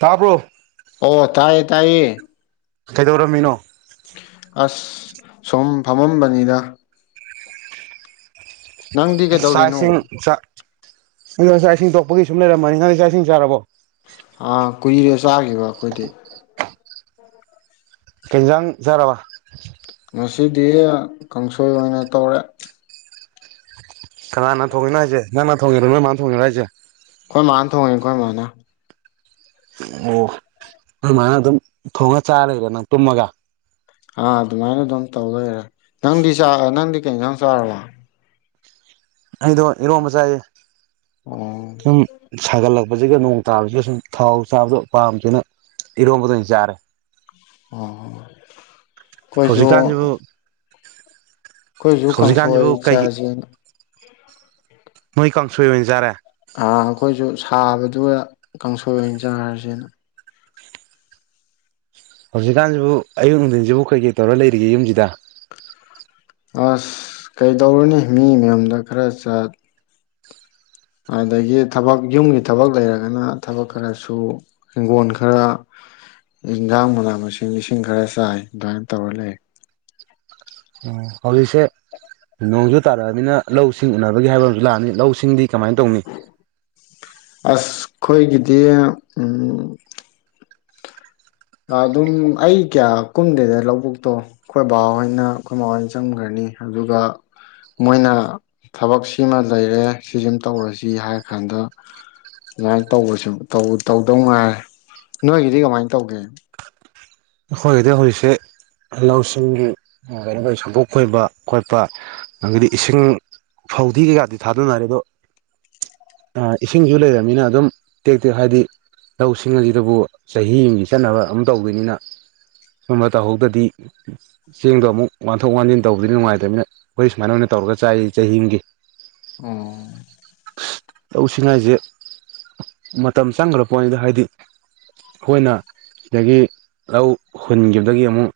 ꯇꯥꯕꯔꯣ꯫ ꯑꯣ ꯇꯥꯏꯌꯦ ꯇꯥꯏꯌꯦ꯫ ꯀꯩꯗꯧꯔꯝꯃꯤꯅꯣ꯫ ꯑꯁ ꯁꯨꯝ ꯐꯝꯃꯝꯕꯅꯤꯗ꯫ ꯅꯪꯗꯤ ꯁꯥ ꯀꯩꯗꯧꯔꯤꯅꯣ ꯏꯁꯤꯡ ꯆꯥ ꯑꯗꯣ ꯆꯥꯛ ꯏꯁꯤꯡ ꯇꯣꯛꯄꯒꯤ ꯁꯨꯝ ꯂꯩꯔꯝꯕꯅꯤ ꯅꯪꯗꯤ ꯆꯥꯛ ꯏꯁꯤꯡ ꯆꯥꯔꯕꯣ꯫ ꯑ ꯀꯨꯏꯔꯦ ꯆꯥꯈꯤꯕ ꯑꯩꯈꯣꯏꯗꯤ꯫ ꯀꯩ ꯏꯟꯖꯥꯡ ꯆꯥꯔꯕ꯫ ꯉꯁꯤꯗꯤ ꯀꯥꯡꯁꯣꯏ ꯑꯣꯏꯅ ꯇꯧꯔꯦ꯫ ꯀꯅꯥꯅ ꯊꯣꯡꯉꯤꯅꯣ ꯍꯥꯏꯖꯦ ꯅꯪꯅ ꯊꯣꯡꯉꯤꯔꯣ ꯅꯣꯏ ꯃꯥꯅ ꯊꯣꯡꯉꯤꯔꯣ ꯍꯥꯏꯖꯦ꯫ ꯑꯩꯈꯣꯏ ꯃꯥꯥꯅ ꯊꯣꯡꯉꯦ ꯑꯩꯈꯣꯏ ꯃꯥꯥꯅ꯫ ꯑꯣ ꯅꯣꯏ ꯃꯥꯅ ꯑꯗꯨꯝ ꯊꯣꯡꯉ ꯆꯥꯔ ꯂꯩꯔꯦ ꯅꯪ ꯇꯨꯝꯃꯒ꯫ ꯑꯥ ꯑꯗꯨꯃꯥꯏꯅ ꯑꯗꯨꯝ ꯇꯧ ꯂꯩꯔꯦ ꯅꯪꯗꯤ ꯆꯥꯔ ꯅꯪꯗꯤ ꯀꯩ ꯏꯟꯖꯥꯡ ꯆꯥꯔꯕ꯫ ꯑꯩꯗꯣ ꯏꯔꯣꯝꯕ ꯆꯥꯏ꯫ ꯑꯣ ꯁꯨꯝ ꯁꯥꯒꯠꯂꯛ ꯍꯧꯖꯤꯛꯒ ꯅꯣꯡ ꯇꯥꯕꯖꯤꯗ ꯁꯨꯝ ꯊꯥꯎ ꯆꯥꯕꯗꯣ ꯄꯥꯝꯗꯔꯦꯅ ꯏꯔꯣꯝꯕꯗ ꯑꯣꯏꯅ ꯆꯥꯔꯦ꯫ ꯎꯝ ꯑꯩꯈꯣꯏꯖꯨ ꯍꯧꯖꯤꯛꯀꯥꯟꯁꯤꯕꯨ ꯑꯩꯈꯣꯏꯖꯨ ꯀꯥꯡꯁꯣꯏ ꯍꯧꯖꯤꯛꯀꯥꯟꯁꯤꯕꯨ ꯀꯩꯒꯤ ꯏꯆꯥꯖꯦꯅ ꯅꯣꯏ ꯀꯥꯡꯁꯣꯏ ꯑꯣꯏꯅ ꯆꯥꯔꯦ꯫ ꯑꯥ ꯑꯩꯈꯣꯏꯖꯨ ꯁꯥꯕꯗꯨꯒ ꯀꯥꯡꯁꯣꯏ ꯑꯣꯏꯅ ꯆꯥꯔꯖꯦꯅ꯫ ꯍꯧꯖꯤꯛꯀꯥꯟꯖꯤꯕꯨ ꯑꯌꯨꯛ ꯅꯨꯡꯗꯤꯟꯖꯤꯕꯨ ꯀꯩꯀꯩ ꯇꯧꯔ ꯂꯩꯔꯤꯒꯦ ꯌꯨꯝꯖꯤꯗ꯫ ꯑꯁ ꯀꯩꯗꯧꯔꯨꯅꯤ ꯃꯤ ꯃꯌꯨꯝꯗ ꯈꯔ ꯆꯠ ꯑꯗꯒꯤ ꯊꯕꯛ ꯌꯨꯝꯒꯤ ꯊꯕꯛ ꯂꯩꯔꯒꯅ ꯊꯕꯛ ꯈꯔꯁꯨ ꯍꯤꯡꯒꯣꯟ ꯈꯔ ꯏꯟꯖꯥꯡ ꯃꯅꯥ ꯃꯁꯤꯡ ꯂꯤꯁꯤꯡ ꯈꯔ ꯆꯥꯏ ꯑꯗꯨꯃꯥꯏ ꯇꯧꯔ ꯂꯩ꯫ ꯑꯣ ꯍꯧꯖꯤꯛꯁꯦ ꯅꯣꯡꯖꯨ ꯇꯥꯔꯛꯑꯃꯤꯅ ꯂꯧꯁꯤꯡ ꯎꯅꯕꯒꯤ ꯍꯥꯏꯕ ꯑꯃꯖꯨ ꯂꯥꯛꯑꯅꯤ ꯂꯧ ꯁꯤꯡꯗꯤ ꯀꯃꯥꯏ ꯇꯧꯅꯤ꯫ ꯑꯁ ꯑꯩꯈꯣꯏꯒꯤꯗꯤ ꯎꯝ ꯑꯗꯨꯝ ꯑꯩ ꯀꯌꯥ ꯀꯨꯝꯗꯦꯗ ꯂꯧꯕꯨꯛꯇꯣ ꯑꯩꯈꯣꯏ ꯕꯥꯍꯣꯏꯅ ꯑꯩꯈꯣꯏ ꯃꯥ ꯍꯣꯏꯅ ꯆꯪꯒ꯭ꯔꯅꯤ ꯑꯗꯨꯒ ꯃꯣꯏꯅ ꯊꯕꯛ ꯁꯤꯃ ꯂꯩꯔꯦ ꯁꯤꯖꯤꯃ ꯇꯧꯔꯖꯤ ꯍꯥꯏꯔꯀꯥꯟꯗ ꯑꯗꯨꯃꯥꯏꯅ ꯇꯧꯕꯁꯨ ꯇꯧꯗꯧ ꯉꯥꯏꯔꯦ ꯅꯣꯏꯒꯤꯗꯤ ꯀꯃꯥꯏ ꯇꯧꯒꯦ꯫ ꯑꯩꯈꯣꯏꯒꯤꯗꯤ ꯍꯧꯖꯤꯛꯁꯦ ꯂꯧꯁꯤꯡꯒꯤ ꯀꯩꯅꯣ ꯁꯝꯄꯣꯠ ꯈꯣꯏꯕ ꯈꯣꯠꯄ ꯑꯗꯒꯤꯗꯤ ꯏꯁꯤꯡ ꯐꯧꯗꯤ ꯀꯩꯀꯥꯗꯤ ꯊꯥꯗꯅꯔꯦ ꯑꯗꯣ ꯏꯁꯤꯡꯁꯨ ꯂꯩꯔꯃꯤꯅ ꯑꯗꯨꯝ ꯇꯦꯛ ꯇꯦꯛ ꯍꯥꯏꯗꯤ ꯂꯧꯁꯤꯡ ꯑꯁꯤꯗꯕꯨ ꯆꯍꯤ ꯑꯃꯒꯤ ꯆꯠꯅꯕ ꯑꯗꯨꯝ ꯇꯧꯕꯅꯤꯅ꯫ ꯁꯨꯝꯕ ꯇꯧꯍꯧꯗꯗꯤ ꯆꯦꯡꯗꯣ ꯑꯃꯨꯛ ꯋꯥꯟꯊꯣꯛ ꯋꯥꯟꯖꯤꯟ ꯇꯧꯕꯗꯤ ꯅꯨꯡꯉꯥꯏꯇꯕꯅꯤꯅ ꯑꯩꯈꯣꯏ ꯁꯨꯃꯥꯏꯅ ꯑꯣꯏꯅ ꯇꯧꯔꯒ ꯆꯥꯏ ꯆꯍꯤꯑꯝꯒꯤ꯫ ꯎꯝ꯫ ꯂꯧ ꯁꯤꯡꯍꯥꯏꯖꯦ ꯃꯇꯝ ꯆꯪꯒ꯭ꯔ ꯄꯣꯠꯅꯤꯗ ꯍꯥꯏꯗꯤ ꯑꯩꯈꯣꯏꯅ ꯁꯤꯗꯒꯤ ꯂꯧ ꯍꯨꯟꯒꯤꯕꯗꯒꯤ ꯑꯃꯨꯛ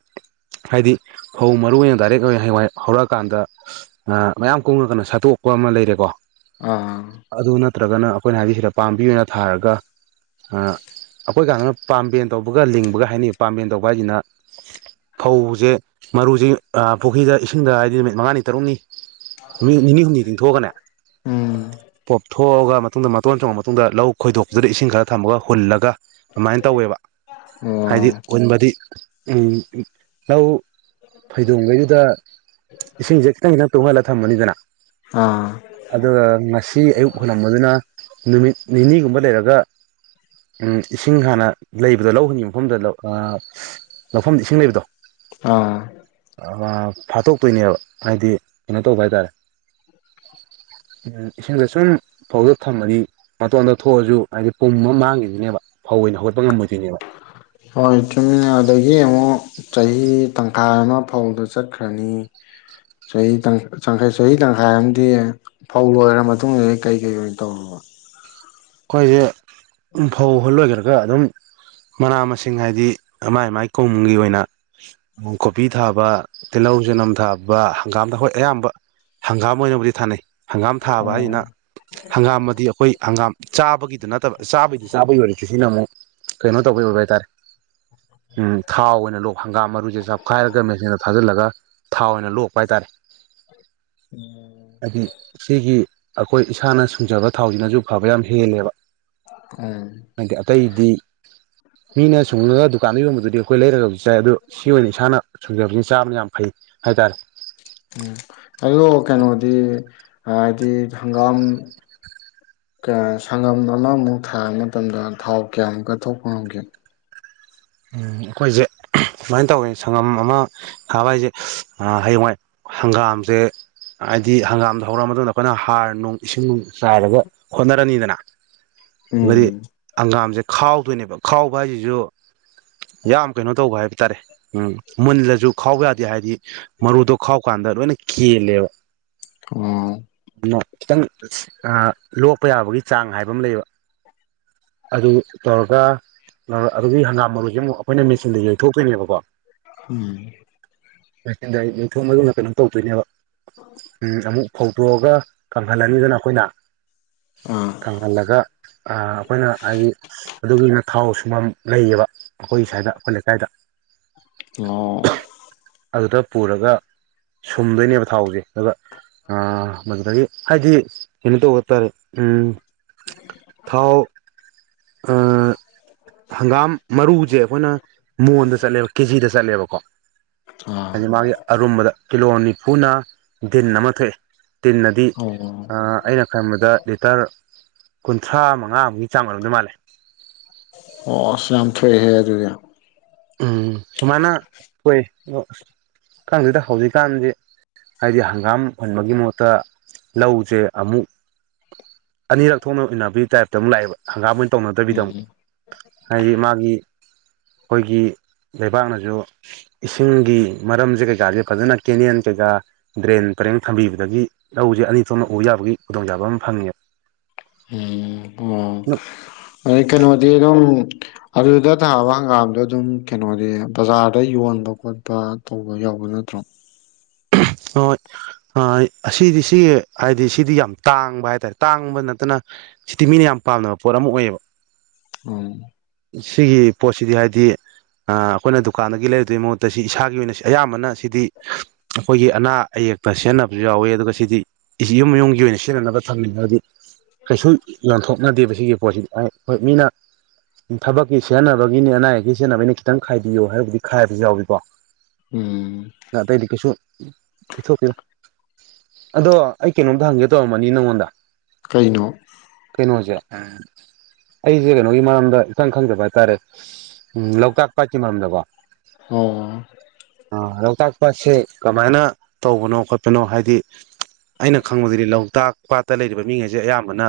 ꯍꯥꯏꯗꯤ ꯐꯧ ꯃꯔꯨ ꯑꯣꯏꯅ ꯗꯥꯏꯔꯦꯛ ꯑꯣꯏꯅ ꯍꯌꯦꯡꯋꯥꯏ ꯍꯧꯔꯛꯑꯀꯥꯟꯗ ꯃꯌꯥꯝ ꯀꯨꯡꯉꯒꯅ ꯁꯥꯠꯇꯣꯛꯄ ꯑꯃ ꯂꯩꯔꯦꯀꯣ꯫ ꯑ ꯑꯗꯨ ꯅꯠꯇ꯭ꯔꯒꯅ ꯑꯩꯈꯣꯏꯅ ꯍꯥꯏꯗꯤ ꯁꯤꯗ ꯄꯥꯝꯕꯤ ꯑꯣꯏꯅ ꯊꯥꯔꯒ ꯑ ꯑꯩꯈꯣꯏ ꯀꯥꯟꯗꯅ ꯄꯥꯝꯕꯦꯟ ꯇꯧꯕꯒ ꯂꯤꯡꯕꯒ ꯍꯥꯏꯅꯤ ꯄꯥꯝꯕꯦꯟ ꯇꯧꯕ ꯕꯍꯥꯢꯖꯤꯅ ꯐꯧꯖꯦ ꯃꯔꯨꯖꯦ ꯄꯨꯈꯤꯗ ꯏꯁꯤꯡꯗ ꯍꯥꯏꯗꯤ ꯅꯨꯃꯤꯠ ꯃꯉꯥꯅꯤ ꯇꯔꯨꯛꯅꯤ ꯅꯨꯃꯤꯠ ꯅꯤꯅꯤ ꯍꯨꯝꯅꯤ ꯇꯤꯡꯊꯣꯛꯑꯒꯅꯦ ꯎꯝ ꯄꯣꯞꯊꯣꯛꯑꯒ ꯃꯇꯨꯡꯗ ꯃꯇꯣꯟ ꯆꯣꯡꯉ ꯃꯇꯨꯡꯗ ꯂꯧ ꯈꯣꯏꯗꯣꯛꯇꯨꯅ ꯏꯁꯤꯡ ꯈꯔ ꯊꯝꯃꯒ ꯍꯨꯜꯂꯒ ꯑꯗꯨꯃꯥꯏ ꯇꯧꯋꯦꯕ ꯍꯥꯏꯗꯤ ꯑꯣ ꯍꯨꯟꯕꯗꯤ꯫ ꯎꯝ ꯂꯧ ꯐꯩꯗꯣꯡꯒꯤꯗꯨꯗ ꯏꯁꯤꯡꯖꯦ ꯈꯤꯇꯪ ꯈꯤꯇꯪ ꯇꯨꯡꯍꯜꯂꯒ ꯊꯝꯃꯅꯤꯗꯅ ꯑ ꯑꯗꯨꯒ ꯉꯁꯤ ꯑꯌꯨꯛ ꯍꯨꯜꯂꯝꯕꯗꯨꯅ ꯅꯨꯃꯤꯠ ꯅꯤꯅꯤꯒꯨꯝꯕ ꯂꯩꯔꯒ ꯎꯝ ꯏꯁꯤꯡ ꯍꯥꯟꯅ ꯂꯩꯕꯗ ꯂꯧ ꯍꯨꯟꯒꯤꯕ ꯃꯐꯝꯗ ꯂꯧ ꯑ ꯂꯧꯐꯝꯗ ꯏꯁꯤꯡ ꯂꯩꯕꯗꯣ꯫ ꯑ ꯑ ꯐꯥꯠꯇꯣꯛꯇꯣꯏꯅꯦꯕ ꯍꯥꯏꯗꯤ ꯀꯩꯅꯣ ꯇꯧꯕ ꯍꯥꯏꯇꯥꯔꯦ ꯎꯝ ꯏꯁꯤꯡꯗꯨ ꯁꯨꯝ ꯐꯧꯗꯣ ꯊꯝꯃꯗꯤ ꯃꯇꯣꯟꯗ ꯊꯣꯛꯑꯁꯨ ꯍꯥꯏꯕꯗꯤ ꯄꯨꯝꯃ ꯃꯥꯡꯒꯤꯗꯣꯏꯅꯦꯕ ꯐꯧ ꯑꯣꯏꯅ ꯍꯧꯒꯠꯄ ꯉꯝꯃꯣꯏꯗꯣꯏꯅꯦꯕ꯫ ꯍꯣꯏ ꯆꯨꯝꯃꯤꯅꯦ ꯑꯗꯒꯤ ꯑꯃꯨꯛ ꯆꯍꯤ ꯇꯪꯈꯥꯏ ꯑꯃꯗꯤ ꯐꯧꯗ ꯆꯠꯈ꯭ꯔꯅꯤ ꯆꯍꯤ ꯇꯪ ꯈꯔ ꯆꯍꯤ ꯇꯪꯈꯥꯏ ꯑꯝꯗꯤ ꯐꯧ ꯂꯣꯏꯔ ꯃꯇꯨꯡꯗ ꯀꯩꯀꯩ ꯑꯣꯏꯅ ꯇꯧꯔꯕ꯫ ꯑꯩꯈꯣꯏꯖꯦ ꯐꯧꯍꯨꯜ ꯂꯣꯏꯒ꯭ꯔꯒ ꯑꯗꯨꯝ ꯃꯅꯥ ꯃꯁꯤꯡ ꯍꯥꯏꯗꯤ ꯃꯥꯏ ꯃꯥꯏ ꯀꯣꯝꯒꯤ ꯑꯣꯏꯅ ꯀꯣꯕꯤ ꯊꯥꯕ ꯇꯤꯜꯍꯧ ꯆꯅꯝ ꯊꯥꯕ ꯍꯪꯒꯥꯝꯗ ꯍꯣꯏ ꯑꯌꯥꯝꯕ ꯍꯪꯒꯥꯝ ꯑꯣꯏꯅꯕꯨꯗꯤ ꯊꯥꯅꯩ꯫ ꯍꯪꯒꯥꯝ ꯊꯥꯕ ꯍꯥꯏꯖꯤꯅ ꯍꯪꯒꯥꯝꯑꯗꯤ ꯑꯩꯈꯣꯏ ꯍꯪꯒꯥꯝ ꯆꯥꯕꯒꯤꯗꯨ ꯅꯠꯇꯕ ꯆꯥꯕꯩꯗꯤ ꯆꯥꯕꯒꯤ ꯑꯣꯏꯔꯛꯁꯨ ꯁꯤꯅ ꯑꯃꯨꯛ ꯀꯩꯅꯣ ꯇꯧꯕꯩ ꯑꯣꯏꯕ ꯍꯥꯏꯇꯥꯔꯦ ꯊꯥꯎ ꯑꯣꯏꯅ ꯂꯣꯛ ꯍꯪꯒꯥꯝ ꯃꯔꯨꯁꯦ ꯆꯞꯈꯥꯏꯔꯒ ꯃꯦꯆꯤꯟꯗ ꯊꯥꯖꯤꯜꯂꯒ ꯊꯥꯎ ꯑꯣꯏꯅ ꯂꯣꯛꯄ ꯍꯥꯏꯇꯥꯔꯦ ꯍꯥꯏꯗꯤ ꯁꯤꯒꯤ ꯑꯩꯈꯣꯏ ꯏꯁꯥꯅ ꯁꯨꯡꯖꯕ ꯊꯥꯎꯁꯤꯅꯁꯨ ꯐꯕ ꯌꯥꯝ ꯍꯦꯜꯂꯦꯕ ꯎꯝ ꯍꯥꯏꯗꯤ ꯑꯇꯩꯗꯤ ꯃꯤꯅ ꯁꯨꯡꯉꯒ ꯗꯨꯀꯥꯟꯗ ꯌꯣꯟꯕꯗꯨꯗꯤ ꯑꯩꯈꯣꯏ ꯂꯩꯔꯒ ꯆꯥꯏ ꯑꯗꯨ ꯁꯤ ꯑꯣꯏꯅ ꯏꯁꯥꯅ ꯁꯨꯡꯖꯕꯅ ꯆꯥꯕ ꯌꯥꯝ ꯐꯩ ꯍꯥꯏꯇꯥꯔꯦ ꯎꯝ ꯑꯗ‌ꯣ ꯀꯩꯅꯣꯗꯤ ꯍꯥꯏꯗꯤ ꯍꯪꯒꯥꯝ ꯁꯪꯒꯝ ꯑꯃꯃꯨꯛ ꯊꯥꯕ ꯃꯇꯝꯗ ꯊꯥꯎ ꯀꯌꯥꯃꯨꯛꯀ ꯊꯣꯛꯄ ꯉꯝꯒꯦ ꯎꯝ ꯑꯩꯈꯣꯏꯁꯦ ꯁꯨꯃꯥꯏꯅ ꯇꯧꯋꯦ ꯁꯪꯒꯝ ꯑꯃ ꯊꯥꯕ ꯍꯥꯏꯁꯦ ꯍꯌꯦꯡꯋꯥꯏ ꯍꯪꯒꯥꯝꯁꯦ ꯍꯥꯏꯗꯤ ꯍꯪꯒꯥꯝꯗ ꯍꯧꯔꯛꯑ ꯃꯇꯨꯡꯗ ꯑꯩꯈꯣꯏꯅ ꯍꯥꯔ ꯅꯨꯡ ꯏꯁꯤꯡ ꯅꯨꯡ ꯆꯥꯏꯔꯒ ꯍꯣꯠꯅꯔꯅꯤꯗꯅ ꯃꯔꯤ ꯎꯝ ꯍꯪꯒꯥꯝꯁꯦ ꯈꯥꯎꯗꯣꯏꯅꯦꯕ ꯈꯥꯎꯕ ꯍꯥꯏꯁꯤꯁꯨ ꯌꯥꯝ ꯀꯩꯅꯣ ꯇꯧꯕ ꯍꯥꯏꯕ ꯇꯥꯔꯦ ꯎꯝ ꯃꯨꯜꯂꯁꯨ ꯈꯥꯎꯕ ꯌꯥꯗꯦ ꯍꯥꯏꯗꯤ ꯃꯔꯨꯗꯣ ꯈꯥꯎꯀꯥꯟꯗ ꯂꯣꯏꯅ ꯀꯦꯜꯂꯦꯕ ꯑꯣ ꯑꯗꯨꯅ ꯈꯤꯇꯪ ꯂꯣꯛꯄ ꯌꯥꯕꯒꯤ ꯆꯥꯡ ꯍꯥꯏꯕ ꯑꯃ ꯂꯩꯕ ꯑꯗꯨ ꯇꯧꯔꯒ ꯑꯗꯨꯒꯤ ꯍꯪꯒꯥꯝ ꯃꯔꯨꯁꯦ ꯑꯃꯨꯛ ꯑꯩꯈꯣꯏꯅ ꯃꯦꯆꯤꯟꯗ ꯌꯩꯊꯣꯛꯇꯣꯏꯅꯦꯕꯀꯣ ꯎꯝ ꯃꯦꯆꯤꯟꯗ ꯌꯩꯊꯣꯛꯑꯕꯗꯨꯅ ꯀꯩꯅꯣ ꯇꯧꯗꯣꯏꯅꯦꯕ ꯑꯃꯨꯛ ꯐꯧꯇꯣꯛꯑꯒ ꯀꯪꯍꯜꯂꯅꯤꯗꯅ ꯑꯩꯈꯣꯏꯅ ꯑꯥ ꯀꯪꯍꯜꯂꯒ ꯑꯩꯈꯣꯏꯅ ꯍꯥꯏꯗꯤ ꯑꯗꯨꯒꯤꯅ ꯊꯥꯎ ꯁꯨꯝꯐꯝ ꯂꯩꯌꯦꯕ ꯑꯩꯈꯣꯏ ꯁ꯭ꯋꯥꯏꯗ ꯑꯩꯈꯣꯏ ꯂꯩꯀꯥꯏꯗ ꯑꯣ ꯑꯗꯨꯗ ꯄꯨꯔꯒ ꯁꯨꯝꯗꯣꯏꯅꯦꯕ ꯊꯥꯎꯁꯦ ꯑ ꯃꯗꯨꯗꯒꯤ ꯍꯥꯏꯗꯤ ꯀꯩꯅꯣ ꯇꯧꯕ ꯇꯥꯔꯦ ꯊꯥꯎ ꯍꯪꯒꯥꯝ ꯃꯔꯨꯁꯦ ꯑꯩꯈꯣꯏꯅ ꯃꯣꯟꯗ ꯆꯠꯂꯦꯕ ꯀꯦꯖꯤꯗ ꯆꯠꯂꯦꯕꯀꯣ ꯑꯥ ꯍꯥꯏꯗꯤ ꯃꯥꯒꯤ ꯑꯔꯨꯝꯕꯗ ꯀꯤꯂꯣ ꯅꯤꯐꯨꯅ ꯗꯤꯟ ꯑꯃ ꯊꯣꯛꯑꯦ ꯇꯟꯅ ꯑꯗꯤ ꯑꯣ ꯑꯩꯅ ꯈꯟꯕꯗ ꯂꯤꯇꯔ ꯀꯨꯟꯊ꯭ꯔꯥ ꯃꯉꯥꯃꯨꯛꯀꯤ ꯆꯥꯡ ꯑꯣꯏꯔꯝꯗꯣꯏ ꯃꯥꯜꯂꯦ ꯑꯣ ꯑꯁ ꯌꯥꯝ ꯊꯣꯛꯑꯍꯦ ꯑꯗꯨ ꯌꯥꯝ ꯎꯝ ꯁꯨꯃꯥꯏꯅ ꯑꯩꯈꯣꯏ ꯑ ꯈꯪꯗꯦꯗ ꯍꯧꯖꯤꯛꯀꯥꯟꯗꯤ ꯍꯥꯏꯗꯤ ꯍꯪꯒꯥꯝ ꯍꯟꯕꯒꯤ ꯃꯍꯨꯠꯇ ꯂꯧꯁꯦ ꯑꯃꯨꯛ ꯑꯅꯤꯔꯛ ꯊꯣꯛꯅ ꯑꯣꯏꯅꯟꯅꯕꯤꯒꯤ ꯇꯥꯏꯞꯇ ꯑꯃꯨꯛ ꯂꯥꯛꯑꯦꯕ ꯍꯪꯒꯥꯝ ꯑꯣꯏꯅ ꯇꯧꯅꯗꯕꯤꯗ ꯎꯝ ꯑꯃꯨꯛ ꯍꯥꯏꯗꯤ ꯃꯥꯒꯤ ꯑꯩꯈꯣꯏꯒꯤ ꯂꯩꯕꯥꯛꯅꯁꯨ ꯏꯁꯤꯡꯒꯤ ꯃꯔꯝꯁꯦ ꯀꯩꯀꯥꯁꯦ ꯐꯖꯅ ꯀꯦꯅꯦꯦꯟ ꯀꯩꯀꯥ ꯗ꯭ꯔꯦꯟ ꯄꯔꯦꯡ ꯊꯝꯕꯤꯕꯗꯒꯤ ꯂꯧꯁꯦ ꯑꯅꯤ ꯊꯣꯛꯅ ꯎꯕ ꯌꯥꯕꯒꯤ ꯈꯨꯗꯣꯡꯆꯥꯕ ꯑꯃ ꯐꯪꯉꯦꯕ ꯎꯝ ꯑꯣ ꯎ ꯑꯗꯩ ꯀꯩꯅꯣꯗꯤ ꯑꯗꯨꯝ ꯑꯗꯨꯗ ꯊꯥꯕ ꯍꯪꯒꯥꯝꯗꯣ ꯑꯗꯨꯝ ꯀꯩꯅꯣꯗꯤ ꯕꯖꯥꯔꯗ ꯌꯣꯟꯕ ꯈꯣꯠꯄ ꯇꯧꯕ ꯌꯥꯎꯕ ꯅꯠꯇ꯭ꯔꯣ ꯍꯣꯏ ꯑꯁꯤꯗꯤ ꯁꯤ ꯍꯥꯏꯗꯤ ꯁꯤꯗꯤ ꯌꯥꯝ ꯇꯥꯡꯕ ꯍꯥꯏꯇꯥꯔꯦ ꯇꯥꯡꯕ ꯅꯠꯇꯅ ꯁꯤꯗꯤ ꯃꯤꯅ ꯌꯥꯝ ꯄꯥꯝꯅꯕ ꯄꯣꯠ ꯑꯃ ꯑꯣꯏꯌꯦꯕ ꯎꯝ ꯁꯤꯒꯤ ꯄꯣꯠꯁꯤꯗꯤ ꯍꯥꯏꯗꯤ ꯑꯩꯈꯣꯏꯅ ꯗꯨꯀꯥꯟꯗꯒꯤ ꯂꯩꯔꯨꯗꯩ ꯃꯍꯨꯠꯇ ꯁꯤ ꯏꯁꯥꯒꯤ ꯑꯣꯏꯅ ꯑꯌꯥꯝꯕꯅ ꯁꯤꯗꯤ ꯑꯩꯈꯣꯏꯒꯤ ꯑꯅꯥ ꯑꯌꯦꯛꯇ ꯁꯤꯖꯤꯟꯅꯕꯁꯨ ꯌꯥꯎꯋꯦ ꯑꯗꯨꯒ ꯁꯤꯗꯤ ꯌꯨꯝ ꯌꯨꯝꯒꯤ ꯑꯣꯏꯅ ꯁꯤꯖꯤꯟꯅꯅꯕ ꯊꯝꯃꯤꯕꯗꯤ ꯀꯩꯁꯨ ꯌꯣꯟꯊꯣꯛꯅꯗꯦꯕ ꯁꯤꯒꯤ ꯄꯣꯠꯁꯤꯗꯤ ꯍꯣꯏ ꯃꯤꯅ ꯊꯕꯛꯀꯤ ꯁꯖꯤꯟꯅꯕꯒꯤꯅꯤ ꯑꯅꯥ ꯑꯌꯦꯛꯀꯤ ꯁꯦꯟꯅꯕꯒꯤꯅꯦ ꯈꯤꯇꯪ ꯈꯥꯏꯕꯤꯌꯣ ꯍꯥꯏꯔꯕꯨꯗꯤ ꯈꯥꯏꯕꯁꯨ ꯌꯥꯎꯏꯀꯣ ꯎꯝ ꯑꯇꯩꯗꯤ ꯀꯩꯁꯨ ꯄꯤꯊꯣꯛꯇꯦꯗ ꯑꯗꯣ ꯑꯩ ꯀꯩꯅꯣꯝꯇ ꯍꯪꯒꯦ ꯇꯧꯔꯝꯕꯅꯤ ꯅꯪꯉꯣꯟꯗ ꯀꯩꯅꯣ ꯎꯝ ꯑꯩꯁꯦ ꯀꯩꯅꯣꯒꯤ ꯃꯔꯝꯗ ꯏꯇꯪ ꯈꯪꯗꯕ ꯍꯥꯏꯇꯥꯔꯦ ꯎꯝ ꯂꯣꯛꯇꯥꯛ ꯄꯥꯠꯀꯤ ꯃꯔꯝꯗꯀꯣ ꯑꯣ ꯑ ꯂꯣꯛꯇꯥꯛ ꯄꯥꯠꯁꯦ ꯀꯃꯥꯏꯅ ꯇꯧꯕꯅꯣ ꯈꯣꯠꯄꯅꯣ ꯍꯥꯏꯗꯤ ꯑꯩꯅ ꯈꯪꯕꯗꯗꯤ ꯂꯣꯛꯇꯥꯛ ꯄꯥꯠꯇ ꯂꯩꯔꯤꯕ ꯃꯤꯉꯩꯁꯦ ꯑꯌꯥꯝꯕꯅ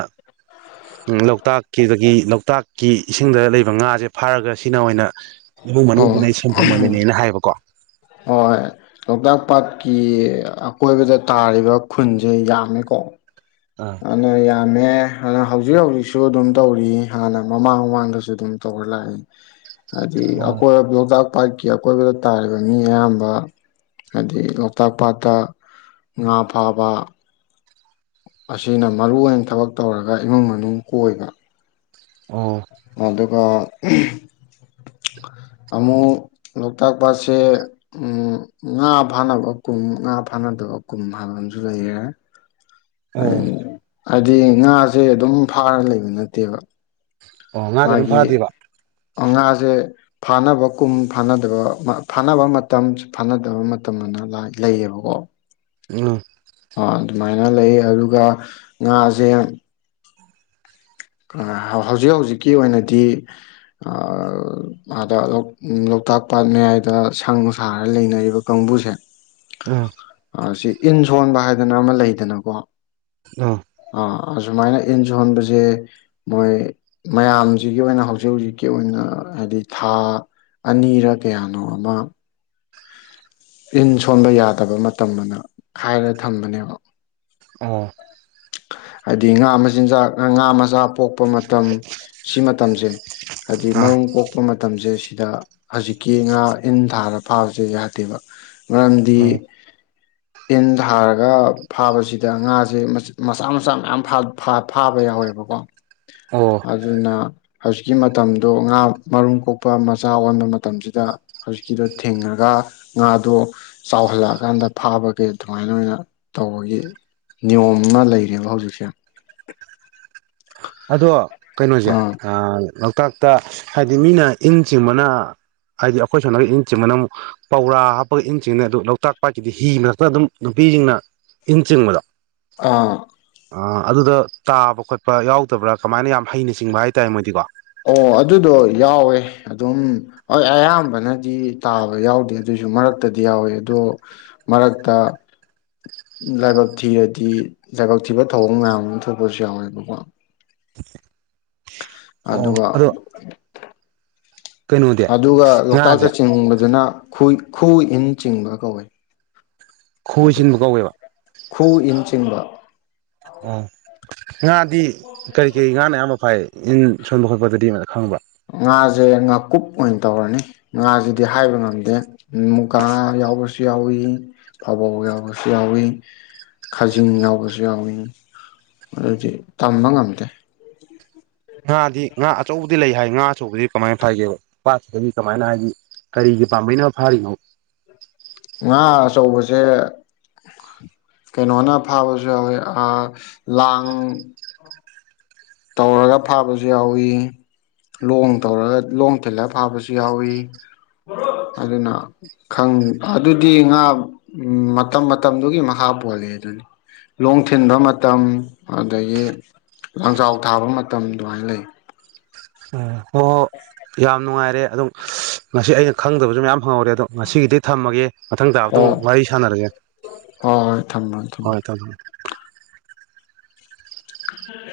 ꯂꯣꯛꯇꯥꯛꯀꯤꯗꯒꯤ ꯂꯣꯛꯇꯥꯛꯀꯤ ꯏꯁꯤꯡꯗ ꯂꯩꯕ ꯉꯥꯁꯦ ꯐꯥꯔꯒ ꯁꯤꯅ ꯑꯣꯏꯅ ꯏꯃꯨꯡ ꯑꯣ ꯃꯅꯨꯡꯗꯨꯅ ꯁꯤꯟꯐꯝ ꯑꯣꯏꯅꯦꯅ ꯍꯥꯏꯌꯦꯕꯀꯣ ꯍꯣꯏ ꯂꯣꯛꯇꯥꯛ ꯄꯥꯠꯀꯤ ꯑꯀꯣꯏꯕꯗ ꯇꯥꯔꯤꯕ ꯈꯨꯟꯁꯦ ꯌꯥꯝꯃꯦꯀꯣ ꯑꯥ ꯍꯥꯟꯅ ꯌꯥꯝ ꯍꯥꯟꯅ ꯍꯧꯖꯤꯛ ꯍꯧꯖꯤꯛꯁꯨ ꯑꯗꯨꯝ ꯇꯧꯔꯤ ꯍꯥꯟꯅ ꯃꯃꯥꯡ ꯃꯃꯥꯡꯗꯁꯨ ꯑꯗꯨꯝ ꯇꯧꯔ ꯂꯥꯛꯏ ꯍꯥꯏ ꯑꯣ ꯑꯩꯈꯣꯏ ꯑꯗ ꯄꯥꯠꯀꯤ ꯑꯀꯣꯏꯕꯗ ꯇꯥꯔꯤꯕ ꯃꯤ ꯑꯌꯥꯝꯕ ꯍꯥꯏꯗꯤ ꯂꯣꯛꯇꯥꯛ ꯄꯥꯠꯇ ꯉꯥ ꯐꯥꯕ ꯑꯁꯤꯅ ꯃꯔꯨ ꯑꯣꯏꯅ ꯊꯕꯛ ꯇꯧꯔꯒ ꯏꯃꯨꯡ ꯃꯅꯨꯡ ꯀꯣꯏꯕ ꯑꯣ ꯑꯗꯨꯒ ꯑꯃꯨꯛ ꯂꯣꯛꯇꯥꯛ ꯄꯥꯠꯁꯦ ꯎꯝ ꯉꯥ ꯐꯥꯅꯕ ꯀꯨꯝ ꯉꯥ ꯐꯥꯅꯗꯕ ꯀꯨꯝ ꯍꯥꯏꯕ ꯑꯃꯁꯨ ꯂꯩꯔꯦ ꯑꯣ ꯍꯥꯏꯗꯤ ꯉꯥꯁꯦ ꯑꯗꯨꯝ ꯐꯥꯔ ꯂꯩꯕ ꯅꯠꯇꯦꯕ ꯑꯣ ꯉꯥꯁꯦ ꯑꯗꯨꯝ ꯃꯥꯒꯤ ꯐꯥꯗꯦꯕ ꯉꯥꯁꯦ ꯐꯥꯅꯕ ꯀꯨꯝ ꯐꯥꯅꯗꯕ ꯐꯥꯅꯕ ꯃꯇꯝ ꯐꯥꯅꯗꯕ ꯃꯇꯝꯅ ꯂꯩꯌꯦꯕꯀꯣ ꯎꯝ ꯑꯗꯨꯃꯥꯏꯅ ꯂꯩ ꯑꯗꯨꯒ ꯉꯥꯁꯦ ꯍꯧꯖꯤꯛ ꯍꯧꯖꯤꯛꯀꯤ ꯑꯣꯏꯅꯗꯤ ꯑꯥꯗ ꯂꯣꯛꯇꯥꯛ ꯄꯥꯠ ꯃꯌꯥꯏꯗ ꯁꯪ ꯁꯥꯔꯒ ꯂꯩꯅꯔꯤꯕ ꯀꯥꯡꯕꯨꯁꯦ ꯑꯥ ꯁꯤ ꯏꯟ ꯁꯣꯟꯕ ꯍꯥꯏꯗꯅ ꯑꯃ ꯂꯩꯗꯅꯀꯣ ꯑꯥ ꯁꯨꯃꯥꯏꯅ ꯏꯟ ꯁꯣꯟꯕꯁꯦ ꯃꯣꯏ ꯃꯌꯥꯝꯁꯤꯒꯤ ꯑꯣꯏꯅ ꯍꯧꯖꯤꯛ ꯍꯧꯖꯤꯛꯀꯤ ꯑꯣꯏꯅ ꯍꯥꯏꯗꯤ ꯊꯥ ꯑꯅꯤꯔ ꯀꯌꯥꯅꯣ ꯑꯃ ꯏꯟ ꯁꯣꯟꯕ ꯌꯥꯗꯕ ꯃꯇꯝ ꯑꯃꯅ ꯍꯥꯏꯔ ꯊꯝꯕꯅꯦꯕ ꯑ ꯍꯥꯏꯗꯤ ꯉꯥ ꯃꯆꯤꯟꯖꯥꯛ ꯉꯥ ꯃꯆꯥ ꯄꯣꯛꯄ ꯃꯇꯝ ꯁꯤ ꯃꯇꯝꯁꯦ ꯍꯥꯏꯗꯤ ꯑꯥ ꯃꯔꯨꯝ ꯀꯣꯛꯄ ꯃꯇꯝꯁꯦ ꯁꯤꯗ ꯍꯧꯖꯤꯛꯀꯤ ꯉꯥ ꯏꯟ ꯊꯥꯔ ꯐꯥꯕꯁꯦ ꯌꯥꯗꯦꯕ ꯃꯔꯝꯗꯤ ꯎꯝ ꯏꯟ ꯊꯥꯔꯒ ꯐꯥꯕꯁꯤꯗ ꯉꯥꯁꯦ ꯃꯆꯥ ꯃꯆꯥ ꯃꯌꯥꯝ ꯐꯥꯕ ꯌꯥꯎꯋꯦꯕꯀꯣ ꯑꯣ ꯑꯗꯨꯅ ꯍꯧꯖꯤꯛꯀꯤ ꯃꯇꯝꯗꯣ ꯉꯥ ꯃꯔꯨꯝ ꯀꯣꯛꯄ ꯃꯆꯥ ꯑꯣꯟꯕ ꯃꯇꯝꯁꯤꯗ ꯍꯧꯖꯤꯛꯀꯤꯗꯣ ꯊꯤꯡꯉꯒ ꯉꯥꯗꯣ ꯆꯥꯎꯍꯜꯂꯛꯑꯀꯥꯟꯗ ꯐꯥꯕꯒꯤ ꯑꯗꯨꯃꯥꯏꯅ ꯑꯣꯏꯅ ꯇꯧꯕꯒꯤ ꯅꯤꯌꯣꯝ ꯑꯃ ꯂꯩꯔꯦꯕ ꯍꯧꯖꯤꯛꯁꯦ ꯑꯗꯣ ꯀꯩꯅꯣꯁꯦ ꯑꯥ ꯑꯑ ꯂꯣꯛꯇꯥꯛꯇ ꯍꯥꯏꯗꯤ ꯃꯤꯅ ꯏꯟ ꯆꯤꯡꯕꯅ ꯍꯥꯏꯗꯤ ꯑꯩꯈꯣꯏ ꯁꯣꯝꯗꯅ ꯏꯟ ꯆꯤꯡꯕꯅ ꯑꯃꯨꯛ ꯄꯧꯔꯥ ꯍꯥꯞꯄꯒ ꯏꯟ ꯆꯤꯡꯅꯩ ꯑꯗꯨ ꯂꯣꯛꯇꯥꯛ ꯄꯥꯠꯀꯤꯗꯤ ꯍꯤ ꯃ ꯃꯔꯛꯇ ꯑꯗꯨꯝ ꯅꯨꯄꯤꯁꯤꯡꯅ ꯏꯟ ꯆꯤꯡꯕꯗꯣ ꯑꯥ ꯑꯗꯨꯗ ꯇꯥꯕ ꯈꯣꯠꯄ ꯌꯥꯎ ꯇꯕ꯭ꯔꯥ ꯀꯃꯥꯏꯅ ꯌꯥꯝ ꯍꯩꯅ ꯆꯤꯡꯕ ꯍꯥꯏꯇꯥꯔꯦ ꯃꯣꯏꯗꯤ ꯀꯣ ꯑꯣ ꯑꯗꯨꯗꯣ ꯌꯥꯎꯋꯦ ꯑꯗꯨꯝ ꯍꯣꯏ ꯑꯌꯥꯝꯕꯅꯗꯤ ꯇꯥꯕ ꯌꯥꯎꯗꯦ ꯑꯣ ꯑꯣ ꯑꯗꯨꯏꯗꯣ ꯌꯥꯎꯋꯦ ꯑꯗꯨꯝ ꯍꯣꯏ ꯑꯌꯥꯝꯕꯅꯗꯤ ꯇꯥꯕ ꯌꯥꯎꯗꯦ ꯑꯗꯣꯏꯁꯨ ꯃꯔꯛꯇꯗꯤ ꯌꯥꯎꯋꯦ ꯑꯗꯣ ꯃꯔꯛꯇ ꯂꯥꯏꯕꯛ ꯊꯤꯔꯗꯤ ꯂꯥꯏꯕꯛ ꯊꯤꯕ ꯊꯧꯑꯣꯡ ꯃꯌꯥꯝ ꯑꯃ ꯊꯣꯛꯄꯁꯨ ꯌꯥꯎꯋꯦꯕꯀꯣ ꯑꯣ ꯑꯗꯨꯒ ꯑꯗꯣ ꯀꯩꯅꯣꯗꯤ ꯑꯗꯨꯒ ꯂꯣꯛꯇꯥꯛꯇ ꯉꯥꯁꯦ ꯆꯤꯡꯕꯗꯨꯅ ꯈꯨ ꯈꯨ ꯏꯟ ꯆꯤꯡꯕ ꯀꯧꯋꯏ ꯑ ꯈꯣꯏ ꯆꯤꯟꯕ ꯀꯧꯋꯦꯕ ꯈꯨ ꯏꯟ [inaudible] ꯑ ꯉꯥꯗꯤ ꯀꯔꯤ ꯀꯔꯤ ꯉꯥꯅꯌꯥꯝꯕ ꯐꯥꯏ ꯏꯟ ꯁꯣꯟꯕ ꯈꯣꯠꯄꯗꯗꯤ ꯑꯃ ꯈꯪꯕ꯭ꯔꯥ ꯉꯥꯁꯦ ꯉꯥꯀꯨꯞ ꯑꯣꯏꯅ ꯇꯧꯔꯅꯤ ꯉꯥꯁꯤꯗꯤ ꯍꯥꯏꯕ ꯉꯝꯗꯦ ꯃꯨꯒꯥꯥ ꯌꯥꯎꯕꯁꯨ ꯌꯥꯎꯏ ꯐꯕꯧ ꯌꯥꯎꯕꯁꯨ ꯌꯥꯎꯏ ꯈꯥꯖꯤꯡ ꯌꯥꯎꯕꯁꯨ ꯌꯥꯎꯏ ꯑꯗꯨꯗꯤ ꯇꯝꯕ ꯉꯝꯗꯦ ꯉꯥꯗꯤ ꯉꯥ ꯑꯆꯧꯕꯗꯤ ꯂꯩ ꯍꯥꯏ ꯉꯥ ꯑꯆꯧꯕꯗꯤ ꯀꯃꯥꯏꯅ ꯐꯒꯦꯕ ꯄꯠꯁꯤꯗꯤ ꯀꯃꯥꯏꯅ ꯍꯥꯏꯗꯤ ꯀꯔꯤꯒꯤ ꯄꯥꯝꯕꯩꯅ ꯐꯥꯔꯤꯅꯣ ꯉꯥ ꯑꯆꯧꯕꯁꯦ ꯀꯩꯅꯣꯅ ꯐꯥꯕꯁꯨ ꯌꯥꯎꯋꯤ ꯑꯥꯑꯑ ꯂꯥꯡ ꯇꯧꯔꯒ ꯐꯥꯕꯁꯨ ꯌꯥꯎꯏꯤ ꯂꯣꯡ ꯇꯧꯔꯒ ꯂꯣꯡ ꯊꯤꯜꯂꯒ ꯐꯥꯕꯁꯨ ꯌꯥꯎꯏꯤ ꯑꯗꯨꯅ ꯈꯪ ꯑꯗꯨꯗꯤ ꯉꯥ ꯃꯇꯝ ꯃꯇꯝꯗꯨꯒꯤ ꯃꯈꯥ ꯄꯣꯜꯂꯤ ꯑꯗꯨꯅꯤ ꯂꯣꯡ ꯊꯤꯟꯕ ꯃꯇꯝ ꯑꯗꯨꯗꯒꯤ ꯂꯪꯖꯥꯎ ꯊꯥꯕ ꯃꯇꯝ ꯑꯗꯨꯃꯥꯏꯅ ꯂꯩ ꯑ ꯍꯣꯏ ꯍꯣꯏ ꯌꯥꯝ ꯅꯨꯡꯉꯥꯏꯔꯦ ꯑꯗꯨꯝ ꯉꯁꯤ ꯑꯩꯅ ꯈꯪꯗꯕꯁꯨ ꯃꯌꯥꯝ ꯐꯪꯍꯧꯔꯦ ꯑꯗꯣ ꯉꯁꯤꯒꯤꯗꯤ ꯊꯝꯃꯒꯦ ꯃꯊꯪ ꯇꯥꯕꯗꯣ ꯋꯥꯔꯤ ꯁꯥꯟꯅꯔꯒꯦ ꯍꯣꯏ ꯍꯣꯏ ꯊꯝꯃꯣ ꯊꯝꯃꯣ ꯍꯣꯏ ꯊꯝ ꯑ ꯎꯝ